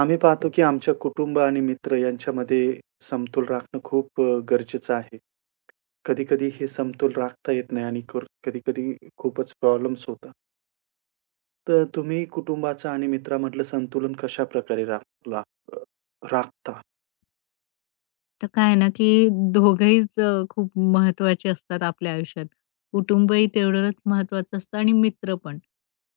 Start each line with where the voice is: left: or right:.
right: आम्ही पाहतो की आमच्या कुटुंब आणि मित्र यांच्यामध्ये समतोल राखणं खूप गरजेचं आहे. कधी-कधी हे समतोल राखता येत नाही आणि कधी-कधी खूपच प्रॉब्लेम्स होतात. तर तुम्ही कुटुंबाचं आणि मित्रामधलं संतुलन कशा प्रकारे राख राख राखता?
left: तर काय आहे ना, की दोघंहीच खूप महत्त्वाचे असतात आपल्या आयुष्यात. कुटुंबही तेवढंच महत्त्वाचं असतं आणि मित्र पण.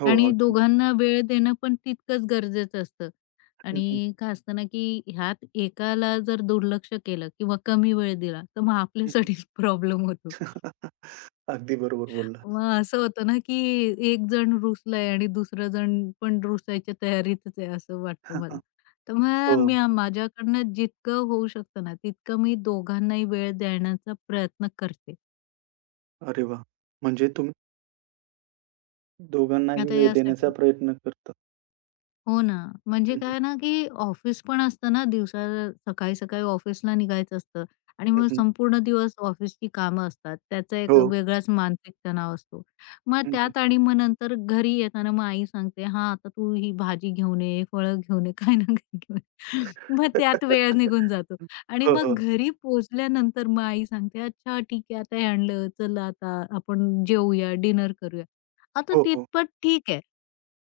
right: हो,
left: आणि
right: अगदी.
left: दोघांना वेळ देणं पण तितकंच गरजेचं असतं.
right: हं, हं.
left: आणि काय असतं ना, की ह्यात एकाला जर दुर्लक्ष केलं किंवा कमी वेळ दिला, तर मग आपल्यासाठीच प्रॉब्लेम होतो.
right: अगदी बरोबर बोललात.
left: मग असं होतं ना, की एक जण रुसलाय आणि दुसरा जण पण रुसायच्या तयारीतच आहे, असं वाटतं मला. तर मग
right: हो.
left: मी माझ्याकडनं जितकं होऊ शकतं ना, तितकं मी दोघांनाही वेळ देण्याचा प्रयत्न करते.
right: अरे वाह! म्हणजे तुम्ही दोघांनाही
left: आता
right: वेळ देण्याचा
left: यासाठी
right: प्रयत्न करता.
left: हो ना. म्हणजे
right: हं, हं.
left: काय ना, की ऑफिस पण असतं ना दिवसा सकाळी-सकाळी ऑफिसला निघायचं असतं आणि मग
right: हं.
left: संपूर्ण दिवस ऑफिसची कामं असतात. त्याचा एक
right: हो.
left: वेगळाच मानसिक तणाव असतो. मग त्यात आणि मग नंतर घरी येताना मग आई सांगते, "हां, आता तू ही भाजी घेऊन ये, फळं घेऊन ये, काही ना काही घेऊन ये." मग त्यात वेळ निघून जातो आणि
right: हो,
left: मग
right: हो.
left: घरी पोहोचल्यानंतर मग आई सांगते, "अच्छा ठीक आहे, आता हे आणलं. चल आता आपण जेवूया, डिनर करूया." आता
right: हो, हो.
left: तितपत ठीक आहे.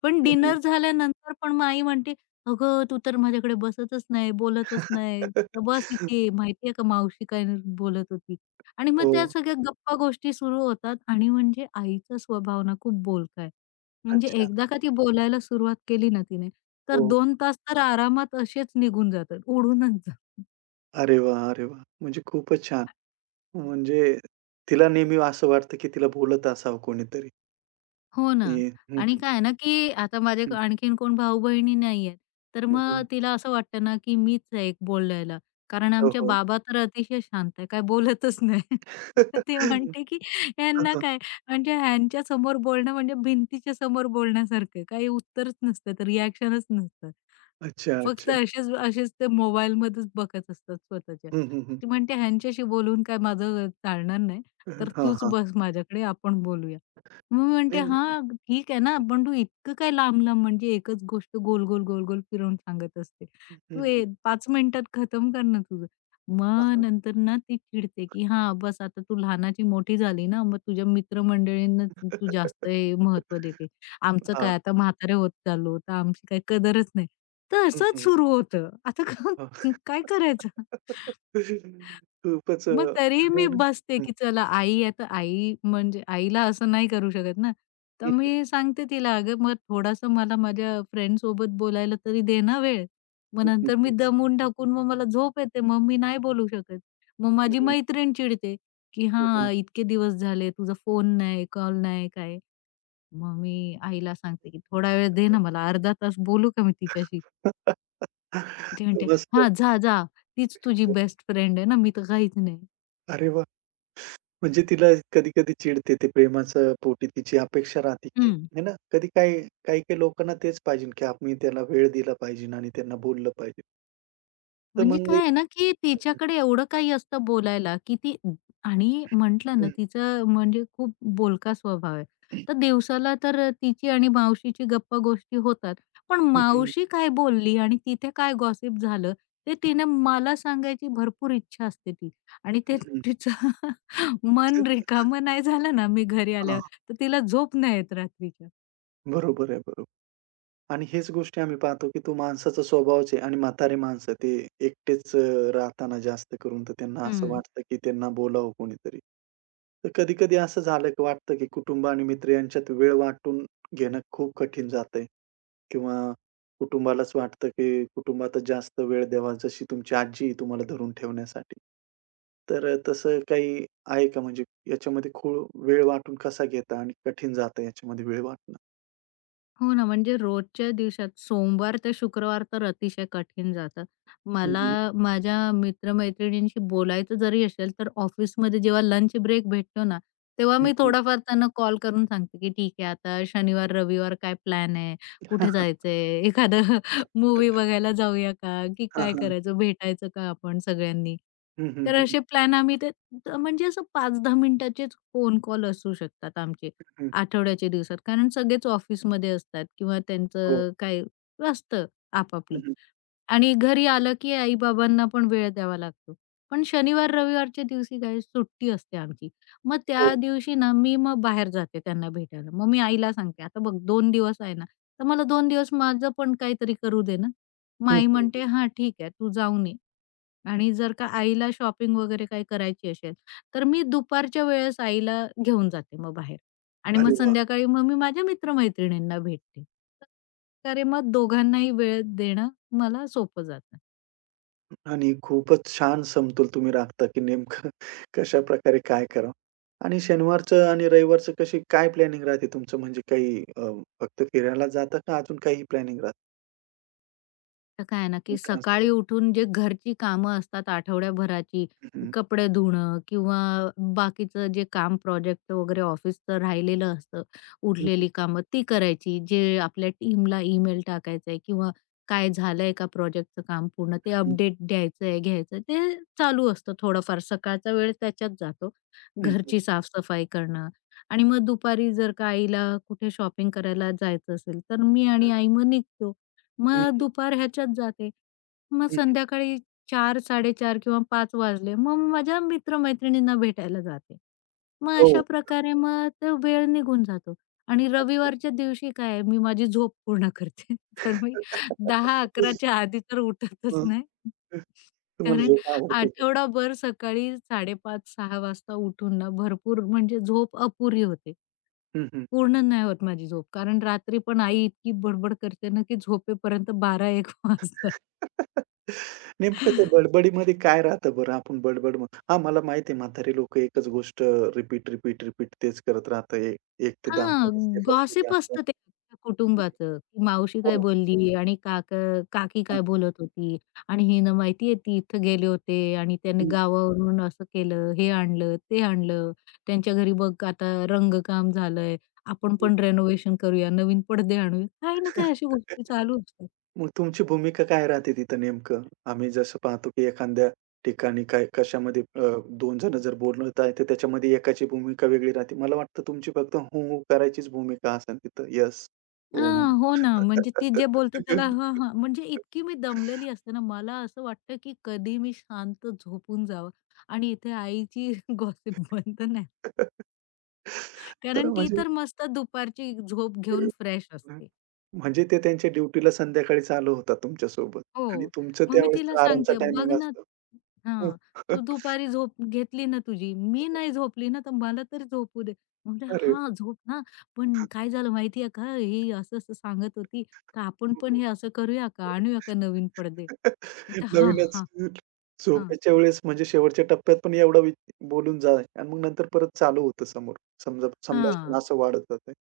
left: पण
right: हं, हं.
left: डिनर झाल्यानंतर पण मग आई म्हणते, "अगं, तू तर माझ्याकडे बसतच नाही, बोलतच नाही. तर बस इथे. माहिती आहे का मावशी काय बोलत होती." आणि मग
right: हो.
left: त्या सगळ्या गप्पा गोष्टी सुरू होतात आणि म्हणजे आईचा स्वभाव ना खूप बोलका आहे. म्हणजे
right: अच्छा.
left: एकदा का ती बोलायला सुरुवात केली ना तिने, तर
right: हो.
left: 2 तास तर आरामात असेच निघून जातात, उडूनच
right: अरे वाह! अरे वाह! म्हणजे खूपच छान. म्हणजे तिला नेहमी असं वाटतं, की तिला बोलत असावं कोणीतरी.
left: हो
right: की
left: ना.
right: हं,
left: आणि
right: हं,
left: काय आहे ना, की आता माझे
right: हं,
left: आणखीन कोण भाऊ-बहिणी नाहीयेत. तर
right: हं,
left: मग
right: हं.
left: तिला असं वाटतं ना, की मीच आहे एक बोलायला. कारण
right: हो,
left: आमच्या
right: हो.
left: बाबा तर अतिशय शांत आहे. काय बोलतच नाही. तर ते म्हणते, की
right: हां,
left: ह्यांना
right: हां.
left: काय म्हणजे ह्यांच्या समोर बोलणं म्हणजे भिंतीच्या समोर बोलण्यासारखं आहे. काही उत्तरच नसतं, तर रिएक्शनच नसतं.
right: अच्छा,
left: फक्त
right: अच्छा.
left: असेच असेच ते मोबाईलमध्येच बघत असतात स्वतःच्या.
right: हं, हं, हं.
left: ती म्हणते, "ह्यांच्याशी बोलून काय माझं चालणार नाही. तर
right: हां,
left: तूच
right: हां.
left: बस माझ्याकडे आपण बोलूया." मग मी म्हणते,
right: नेम
left: "हां, ठीक आहे ना, पण तू इतकं काय लांब-लांब म्हणजे एकच गोष्ट गोल-गोल, गोल-गोल फिरवून सांगत असते.
right: हं,
left: तू
right: हं.
left: 5 मिनिटात खतम कर ना तुझं."
right: हां,
left: मग
right: हां.
left: नंतर ना ती चिडते, की "हां, बस आता तू लहानाची मोठी झाली ना, मग तुझ्या मित्रमंडळींना तू तू जास्त हे महत्त्व देते. आमचं
right: हां.
left: काय आता म्हातारे होत चाललो, तर आमची काही कदरच नाही." तर
right: हं,
left: असंच
right: हं.
left: सुरू होतं. आता
right: हां.
left: का काय करायचं?
right: खूपच
left: मग तरीही
right: आहे
left: मी
right: ना.
left: बसते,
right: हं,
left: की चला आई आहे तर आई म्हणजे आईला असं नाही करू शकत ना. तर
right: हं.
left: मी सांगते तिला, "अगं मग थोडासा मला माझ्या फ्रेंडसोबत बोलायला तरी दे ना वेळ." मग
right: हं,
left: नंतर मी दमून टाकून मग मला झोप येते, मग मी नाही बोलू शकत. मग
right: हं,
left: माझी
right: हं.
left: मैत्रीण चिडते, की
right: हं, हं.
left: "हां, इतके दिवस झाले तुझा फोन नाही, कॉल नाही, काय." मग मी आईला सांगते, की "थोडा वेळ दे
right: हं,
left: ना मला, अर्धा तास बोलू का मी
right: हं.
left: तिच्याशी?" ती म्हणते,
right: मस्त.
left: "हां, जा, जा. तीच तुझी बेस्ट फ्रेंड आहे ना, मी तर काहीच नाही."
right: अरे वाह! म्हणजे तिला कधी-कधी चिडते ते प्रेमाचं पोटी तिची अपेक्षा राहते, की
left: हं.
right: है ना? कधी काही काही-काही लोकांना तेच पाहिजे, की आम्ही त्याला वेळ दिला पाहिजे आणि त्यांना बोललं पाहिजे. तर
left: म्हणजे
right: हं.
left: काय आहे ना, की तिच्याकडे एवढं काही असतं बोलायला, की ती आणि म्हटलं ना,
right: मग
left: तिचं म्हणजे खूप बोलका स्वभाव आहे. तर दिवसाला तर तिची आणि मावशीची गप्पागोष्टी होतात. पण
right: हं, हं. हं, हं.
left: मावशी काय बोलली आणि तिथे काय गॉसिप झालं, ते तिने मला सांगायची भरपूर इच्छा असते ती. आणि ते
right: हं, हं.
left: तिचं मन
right: हं,
left: रिकामं नाही झालं ना, मी घरी आल्यावर, तर तिला झोप नाही येत रात्रीच्या.
right: बरोबर आहे, बरोबर. आणि हेच गोष्टी आम्ही पाहतो, की तो माणसाचा स्वभावच आहे आणि म्हातारे माणसं ते एकटेच राहताना जास्त करून तर त्यांना असं
left: हं.
right: वाटतं, की त्यांना बोलावं कोणीतरी. तर कधी-कधी असं झालं, की वाटतं, की कुटुंब आणि मित्र यांच्यात वेळ वाटून घेणं खूप कठीण जातंय किंवा कुटुंबालाच वाटतं, की कुटुंबातच जास्त वेळ द्यावा, जशी तुमची आजी आहे तुम्हाला धरून ठेवण्यासाठी. तर तसं काही आहे का? म्हणजे याच्यामध्ये वेळ वाटून कसा घेता आणि कठीण जातं याच्यामध्ये वेळ वाटणं?
left: हो ना, म्हणजे रोजच्या दिवसात सोमवार ते शुक्रवार तर अतिशय कठीण जातं.
right: हं,
left: मला
right: हं.
left: माझ्या मित्र-मैत्रिणींशी बोलायचं जरी असेल, तर ऑफिसमध्ये जेव्हा लंच ब्रेक भेटतो ना, तेव्हा मी
right: हं,
left: थोडाफार त्यांना कॉल करून सांगते, की "ठीक आहे, आता शनिवार, रविवार काय प्लॅन आहे? कुठे जायचंय? एखादं मूव्ही बघायला जाऊया का? की
right: हां,
left: काय
right: हां.
left: करायचं? भेटायचं का आपण सगळ्यांनी?"
right: हं, हं,
left: तर
right: हं,
left: असे प्लॅन आम्ही ते म्हणजे असं 5-10 मिनिटाचेच फोन कॉल असू शकतात आमचे.
right: हं.
left: आठवड्याच्या दिवसात. कारण सगळेच ऑफिसमध्ये असतात किंवा
right: हो.
left: त्यांचं काय असतं आपापलं
right: हं, हं.
left: आणि घरी आलं की आई-बाबांना पण वेळ द्यावा लागतो. पण शनिवार-रविवारच्या दिवशी काय सुट्टी असते आमची. मग
right: हो.
left: त्या दिवशी ना मी मग बाहेर जाते त्यांना भेटायला. मग मी आईला सांगते, "आता बघ 2 दिवस आहे ना, तर मला 2 दिवस माझं पण काहीतरी करू दे ना." मग
right: हं,
left: आई
right: हं, हं.
left: म्हणते, "हां, ठीक आहे. तू जाऊन ये." आणि जर का आईला शॉपिंग वगैरे काही करायची असेल, तर मी दुपारच्या वेळेस आईला घेऊन जाते मग बाहेर आणि मग
right: अरे वाह!
left: संध्याकाळी मग मी माझ्या मित्र-मैत्रिणींना भेटते. तर मग दोघांनाही वेळ देणं मला सोपं जातं.
right: आणि खूपच छान समतोल तुम्ही राखता, की नेमकं कशाप्रकारे काय करावं? आणि शनिवारचं आणि रविवारचं कशी काय प्लॅनिंग राहते तुमचं? म्हणजे काही फक्त फिरायला जाता का अजून काही प्लॅनिंग राहते
left: तर काय आहे ना, की
right: मित्रांसोबत?
left: सकाळी उठून जे घरची कामं असतात आठवड्याभराची,
right: हं, हं.
left: कपडे धुणं किंवा बाकीचं जे काम प्रोजेक्ट वगैरे ऑफिसचं राहिलेलं असतं,
right: हं, हं,
left: उरलेली कामं ती करायची. जे आपल्या टीमला ईमेल टाकायचंय किंवा काय झालंय का प्रोजेक्टचं काम पूर्ण ते
right: हं,
left: अपडेट द्यायचंय, घ्यायचंय ते चालू असतं थोडंफार. सकाळचा वेळ त्याच्यात जातो.
right: हं, हं, हं,
left: घरची साफ करणं आणि मग दुपारी जर का आईला कुठे शॉपिंग करायला जायचं असेल, तर मी आणि आई मग निघतो.
right: हं,
left: मग
right: हं,
left: दुपार ह्याच्यात जाते. मग
right: हं, हं.
left: संध्याकाळी चार 4:30 किंवा पाच वाजले, मग माझ्या मित्र-मैत्रिणींना भेटायला जाते. मग
right: हो.
left: अशा प्रकारे मग तो वेळ निघून जातो आणि
right: अच्छा.
left: रविवारच्या दिवशी काय आहे, मी माझी झोप पूर्ण करते. तर मी 10-11च्या आधी तर उठतच नाही.
right: हं, तुम्हाला
left: कारण
right: झोप आवडते का?
left: आठवडाभर सकाळी 5:30-6 वाजता उठून ना भरपूर म्हणजे झोप अपुरी होते.
right: हं, हं.
left: पूर्ण नाही होत माझी झोप. कारण रात्री पण आई इतकी बडबड करते ना, की झोपेपर्यंत 12-1 वाजतात.
right: नेमकं ते बडबडीमध्ये काय राहतं बरं? आपण बडबड म्हणतो. हां, मला माहिती आहे म्हातारी लोकं एकच गोष्ट रिपीट, रिपीट, रिपीट तेच करत राहतं. एक एक ते 10 मध्येच ते
left: हां,
right: फसलेले
left: गॉसिप
right: असतात.
left: असतं ते अख्ख्या कुटुंबाचं, की मावशी काय
right: हो.
left: बोलली आणि काका काकी
right: हां.
left: काय बोलत होती आणि हिनं माहितीये ती इथं गेले होते आणि त्याने
right: हं,
left: गावावरून असं केलं, हे आणलं, ते आणलं. त्यांच्या घरी बघ आता रंगकाम झालंय, आपण पण रेनोव्हेशन करूया, नवीन पडदे आणूया. काही ना काही अशा गोष्टी चालू असतात.
right: मग तुमची भूमिका काय राहते तिथं नेमकं? आम्ही जसं पाहतो की एखाद्या ठिकाणी काय कशामध्ये 2 जण जर बोलत आहेत, तर त्याच्यामध्ये एकाची भूमिका वेगळी राहते. मला वाटतं तुमची फक्त "हो, हो" करायचीच भूमिका असेल तिथं. येस, हो म्हणून.
left: हां, हो ना. म्हणजे ती जे बोलते त्याला हां, हां. म्हणजे इतकी मी दमलेली असते ना, मला असं वाटतं, की कधी मी शांत झोपून जावं आणि इथे आईची गॉसिप बंद नाही.
right: तर
left: कारण ती
right: म्हणजे
left: तर मस्त दुपारची झोप घेऊन फ्रेश असते.
right: म्हणजे ते त्यांच्या ड्युटीला संध्याकाळी चालू होतात तुमच्यासोबत आणि
left: हो.
right: तुमचं
left: मग मी तिला
right: त्यावेळेसचा आरामचा
left: सांगते, "बघ
right: टायमिंग
left: ना
right: असतो.
left: हां. तू
right: हो.
left: दुपारी झोप घेतली ना तुझी, मी नाही झोपली ना, तर मला तर झोपू दे. म्हटलं,
right: अरे!
left: "हां, झोप ना, पण काय झालं माहिती का? ही असं-असं सांगत होती, तर आपण पण हे असं करूया का? आणूया का नवीन पडदे?" तर "हां,
right: नवीनच
left: हां." हां,
right: झोपेच्या वेळेस म्हणजे शेवटच्या टप्प्यात पण एवढा बोलून जा आणि मग नंतर परत चालू होतं समोर. समजा संभाषण
left: हां.
right: असं वाढत जातंय.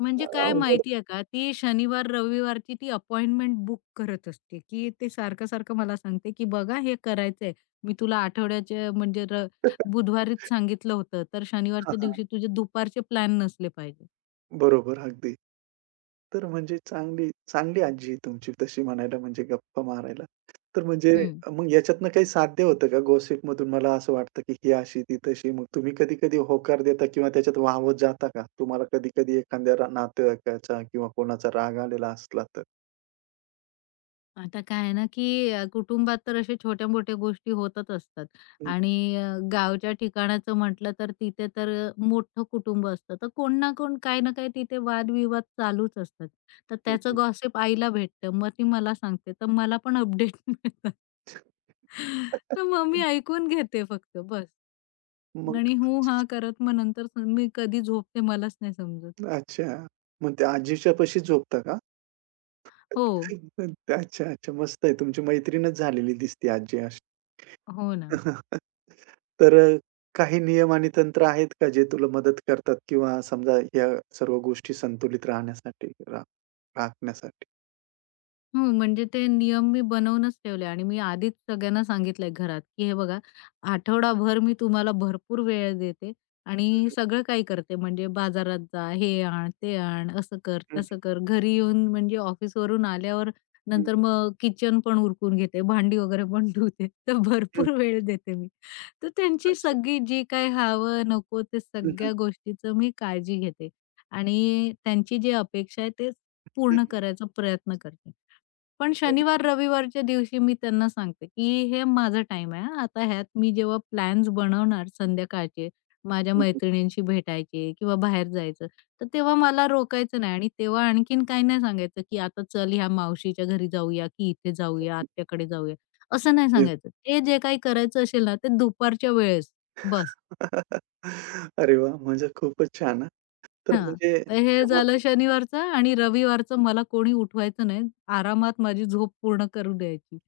left: म्हणजे काय
right: अवघड.
left: माहिती का, ती शनिवार-रविवारची ती अपॉइंटमेंट बुक करत असते, की ते सारखं-सारखं मला सांगते, की "बघा हे करायचंय. मी तुला आठवड्याच्या म्हणजे बुधवारीच सांगितलं होतं, तर
right: हां,
left: शनिवारच्या
right: हां.
left: दिवशी तुझे दुपारचे प्लॅन नसले पाहिजे."
right: बरोबर. अगदी. तर म्हणजे चांगली, चांगली आजी आहे तुमची तशी म्हणायला म्हणजे गप्पा मारायला. तर म्हणजे
left: हं.
right: मग याच्यातनं काही साध्य होतं का गॉसिपमधून मला असं वाटतं, की ही अशी, ती तशी. मग तुम्ही कधी-कधी होकार देता किंवा त्याच्यात वाहवत जाता का? तुम्हाला कधी-कधी एखाद्या नातेवाईकाचा किंवा कोणाचा राग आलेला असला तर?
left: आता काय आहे ना, की कुटुंबात तर अशा छोट्या-मोठ्या गोष्टी होतच असतात
right: हं,
left: आणि गावच्या ठिकाणाचं म्हटलं तर तिथे तर मोठं कुटुंब असतं. तर कोण ना कोण, काही ना काही तिथे वादविवाद चालूच असतात. तर
right: हं,
left: त्याचं
right: हं.
left: गॉसिप आईला भेटतं. मग ती मला सांगते. तर मला पण अपडेट मिळतात. तर मग मी ऐकून घेते फक्त बस.
right: मग
left: आणि हू, हा करत मग नंतर मी कधी झोपते मलाच नाही समजत.
right: अच्छा. मग त्या आजीच्या पाशी झोपता का?
left: हो.
right: अच्छा, अच्छा. मस्त आहे. तुमची मैत्रीणच झालेली दिसते आजी अशी.
left: हो ना.
right: तर काही नियम आणि तंत्र आहेत का जे तुला मदत करतात किंवा समजा या सर्व गोष्टी संतुलित राहण्यासाठी राखण्यासाठी?
left: हो, म्हणजे ते नियम मी बनवूनच ठेवले आणि मी आधीच सगळ्यांना सांगितलंय घरात, की हे बघा आठवडाभर मी तुम्हाला भरपूर वेळ देते आणि
right: हं,
left: सगळं काही करते म्हणजे बाजारात जा, हे आण, ते आण, असं कर,
right: हं.
left: तसं कर. घरी येऊन म्हणजे ऑफिसवरून आल्यावर
right: हं,
left: नंतर
right: हं.
left: मग किचन पण उरकून घेते, भांडी वगैरे पण धुते. तर
right: हं,
left: भरपूर वेळ देते मी. तर त्यांची
right: अच्छा.
left: सगळी जी काही हवं, नको ते
right: हं, हं.
left: सगळ्या गोष्टीचं मी काळजी घेते आणि त्यांची जी अपेक्षा आहे ते
right: हं,
left: पूर्ण
right: हं.
left: करायचा प्रयत्न करते. पण
right: हं, हं.
left: शनिवार-रविवारच्या दिवशी मी त्यांना सांगते, की हे माझा टाइम आहे हां. आता ह्यात मी जेव्हा प्लॅन्स बनवणार संध्याकाळचे, माझ्या
right: हं, हं.
left: मैत्रिणींशी भेटायचे किंवा बाहेर जायचं, तर तेव्हा मला रोकायचं नाही आणि तेव्हा आणखीन काही नाही सांगायचं, की आता चल ह्या मावशीच्या घरी जाऊया, की इथे जाऊया, आत्याकडे जाऊया, असं नाही सांगायचं. ते जे काही करायचं असेल ना, ते दुपारच्या वेळेस बस.
right: अरे वा म्हणजे खूपच छान हां. तर
left: हां.
right: म्हणजे
left: तर हे
right: जेव्हा
left: झालं शनिवारचं आणि रविवारचं मला कोणी उठवायचं नाही. आरामात माझी झोप पूर्ण करू द्यायची.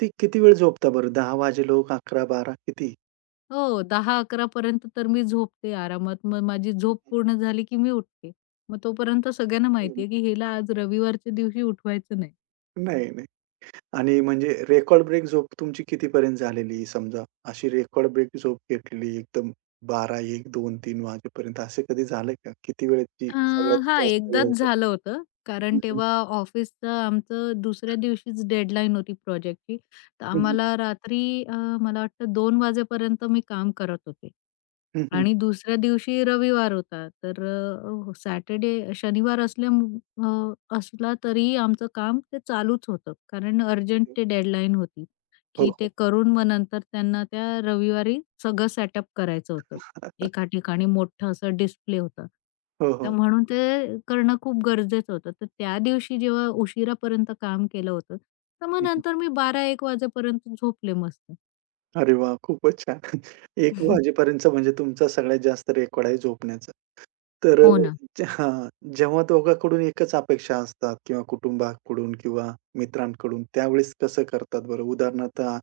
right: ती किती वेळ झोपता बरं? 10 वाजेलोक 11 बारा किती?
left: हो, 10-11 पर्यंत तर मी झोपते आरामात. मग माझी
right: हं,
left: झोप
right: हं.
left: पूर्ण झाली की मी उठते. मग तोपर्यंत सगळ्यांना माहिती आहे की हिला आज रविवारच्या दिवशी उठवायचं नाही.
right: नाही, नाही. आणि म्हणजे रेकॉर्ड ब्रेक झोप तुमची कितीपर्यंत झालेली समजा? अशी रेकॉर्ड ब्रेक झोप घेतलेली एकदम 12:00, 1:00, 2:00, 3:00 वाजेपर्यंत असं कधी झालंय का? किती वेळेची
left: अ,
right: सगळ्यात
left: हां,
right: जास्त वेळ
left: एकदाच
right: होता?
left: झालं होतं.
right: हं,
left: कारण
right: हं.
left: तेव्हा ऑफिसचं आमचं दुसऱ्या दिवशीच डेडलाईन होती प्रोजेक्टची. तर
right: हं, हं.
left: आम्हाला रात्री मला वाटतं 2:00 वाजेपर्यंत मी काम करत होते.
right: हं, हं.
left: आणि दुसऱ्या दिवशी रविवार होता. तर अ, सॅटर्डे शनिवार असला तरी आमचं काम ते चालूच होतं. कारण अर्जंट ते डेडलाईन होती,
right: हो,
left: की
right: हो.
left: ते करून मग नंतर त्यांना त्या रविवारी सगळं सेटअप करायचं होतं. एका ठिकाणी मोठं असं डिस्प्ले होतं.
right: हो,
left: तर
right: हो.
left: म्हणून ते करणं खूप गरजेचं होतं. तर त्या दिवशी जेव्हा उशिरापर्यंत काम केलं होतं, तर मग
right: हं, हं.
left: नंतर मी 12-1 वाजेपर्यंत झोपले मस्त.
right: अरे वाह! खूपच छान. 1:00 वाजेपर्यंतचा म्हणजे तुमचा सगळ्यात जास्त रेकॉर्ड आहे झोपण्याचा. तर
left: हो हो ना.
right: हां, जेव्हा दोघांकडून एकच अपेक्षा असतात किंवा कुटुंबाकडून किंवा मित्रांकडून, त्यावेळेस कसं करतात बरं? उदाहरणार्थ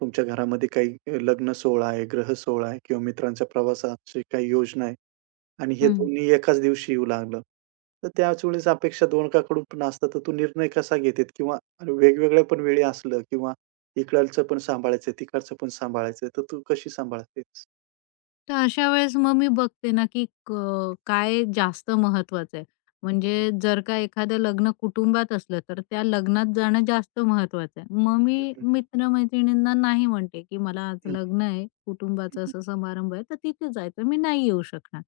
right: तुमच्या घरामध्ये काही लग्न सोहळा आहे, ग्रहसोहळा आहे किंवा मित्रांच्या प्रवासाची काही योजना आहे आणि हे दोन्ही एकाच दिवशी येऊ लागलं. तर त्याच वेळेस अपेक्षा दोघांकडून पण असतात, तर तो निर्णय कसा घेतात किंवा वेगवेगळ्या पण वेळी असलं किंवा इकडचं पण सांभाळायचं तिकडचं पण सांभाळायचं तर तू कशी सांभाळतेस?
left: तर अशा वेळेस मग मी बघते ना, की काय जास्त महत्त्वाचं आहे. म्हणजे जर का एखादं लग्न कुटुंबात असलं, तर त्या लग्नात जाणं जास्त महत्त्वाचं आहे. मग
right: हं, हं,
left: मी
right: हं,
left: मित्र-मैत्रिणींना नाही म्हणते, की मला आज
right: हं, हं,
left: लग्न आहे, कुटुंबाचा असा समारंभ आहे, तर तिथे जायचं मी नाही येऊ शकणार.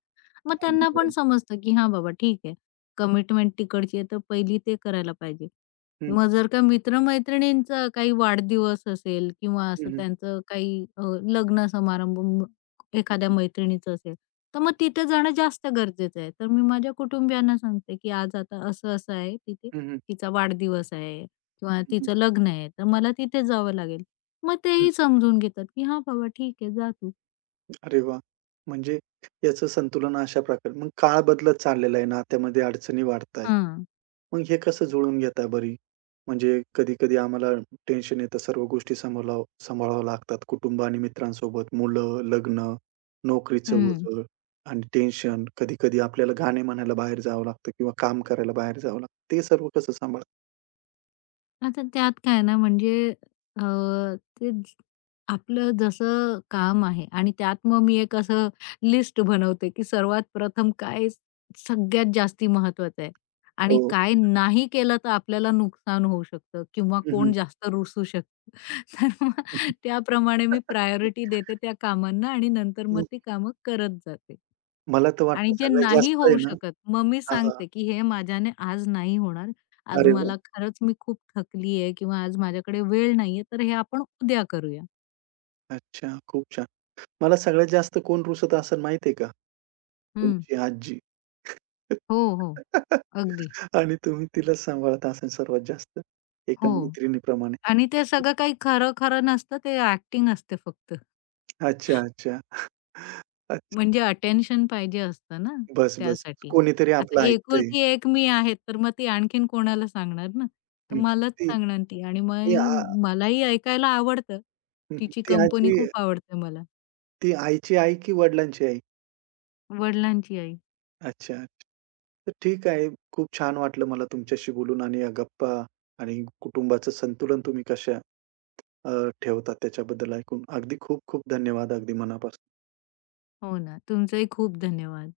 left: मग
right: अगदी
left: त्यांना पण
right: बरोबर.
left: समजतं, की हां बाबा ठीक आहे, कमिटमेंट तिकडची आहे, तर पहिली ते करायला पाहिजे. मग जर का मित्र काही वाढदिवस असेल किंवा
right: हं,
left: असं
right: हं.
left: त्यांचं काही लग्न समारंभ
right: हं,
left: एखाद्या
right: हं.
left: मैत्रिणीचं असेल, तर मग तिथे जाणं जास्त गरजेचं आहे. तर मी माझ्या कुटुंबियांना सांगते, की आज आता असं-असं आहे तिथे,
right: हं, हं.
left: तिचा वाढदिवस आहे किंवा
right: हं, हं.
left: तिचं लग्न आहे, तर मला तिथे जावं लागेल. मग तेही समजून घेतात, की "हां, बाबा ठीक आहे जा तू."
right: अरे वाह! म्हणजे याचं संतुलन अशा प्रकारे मग काळ बदलत चाललेला आहे, नात्यामध्ये अडचणी वाढतायत.
left: हां,
right: मग हे कसं जुळवून घेताय बरी? म्हणजे कधी-कधी आम्हाला टेन्शन येतं, सर्व गोष्टी सांभाळाव्या लागतात. कुटुंब आणि मित्रांसोबत, मुलं, लग्न, नोकरीचं ओझं आणि टेन्शन. कधी-कधी आपल्याला गाणे म्हणायला बाहेर जावं लागतं किंवा काम करायला बाहेर जावं लागतं. ते सर्व कसं सांभाळता?
left: आता त्यात काय ना म्हणजे अ, ते ज- आपलं जसं काम आहे आणि त्यात मग मी एक असं लिस्ट बनवते की सर्वात प्रथम काय सगळ्यात जास्ती महत्वाचं आहे आणि
right: हो.
left: काय नाही केलं तर आपल्याला नुकसान होऊ शकतं किंवा
right: हं,
left: कोण
right: हं.
left: जास्त रुसू शकतं तर मग त्याप्रमाणे मी प्रायोरिटी देते त्या कामांना आणि नंतर मग ती कामं करत जाते
right: मला तर
left: आणि
right: वाटतं
left: जे
right: सगळ्यात
left: नाही
right: जास्त आहे
left: होऊ
right: ना
left: शकत, मग मी
right: हां, हां.
left: सांगते, की हे माझ्याने आज नाही होणार. आज
right: अरे वाह!
left: मला खरंच मी खूप थकली आहे किंवा आज माझ्याकडे वेळ नाहीये, तर हे आपण उद्या करूया.
right: अच्छा, खूप छान. मला सगळ्यात जास्त कोण रुसत असेल माहिती आहे का?
left: हं.
right: तुमची आजी.
left: हो, हो. अगदी.
right: आणि तुम्ही तिला सांभाळत असाल सर्वात जास्त, एका
left: हो.
right: मैत्रिणीप्रमाणे.
left: आणि ते सगळं काही खरं-खरं नसतं. ते ॲक्टिंग असते फक्त.
right: अच्छा, अच्छा. अच्छा.
left: म्हणजे अटेन्शन पाहिजे असतं ना
right: बस, बस.
left: त्यासाठी.
right: कोणीतरी आपलं
left: आता
right: ऐकतंय.
left: एकुलती एक मी आहे, तर मग ती आणखीन कोणाला सांगणार ना? तर
right: हं.
left: मलाच
right: ती
left: सांगणार ती आणि
right: ती आ
left: मग मलाही ऐकायला आवडतं. तिची
right: ती
left: कंपनी
right: आजी
left: खूप आवडते मला.
right: ती आईची आई की वडिलांची आई?
left: वडिलांची आई.
right: अच्छा, अच्छा. तर ठीक आहे. खूप छान वाटलं मला तुमच्याशी बोलून आणि या गप्पा आणि कुटुंबाचं संतुलन तुम्ही कशा अ, ठेवतात त्याच्याबद्दल ऐकून. अगदी खूप खूप धन्यवाद अगदी मनापासून.
left: हो ना. तुमचंही खूप धन्यवाद.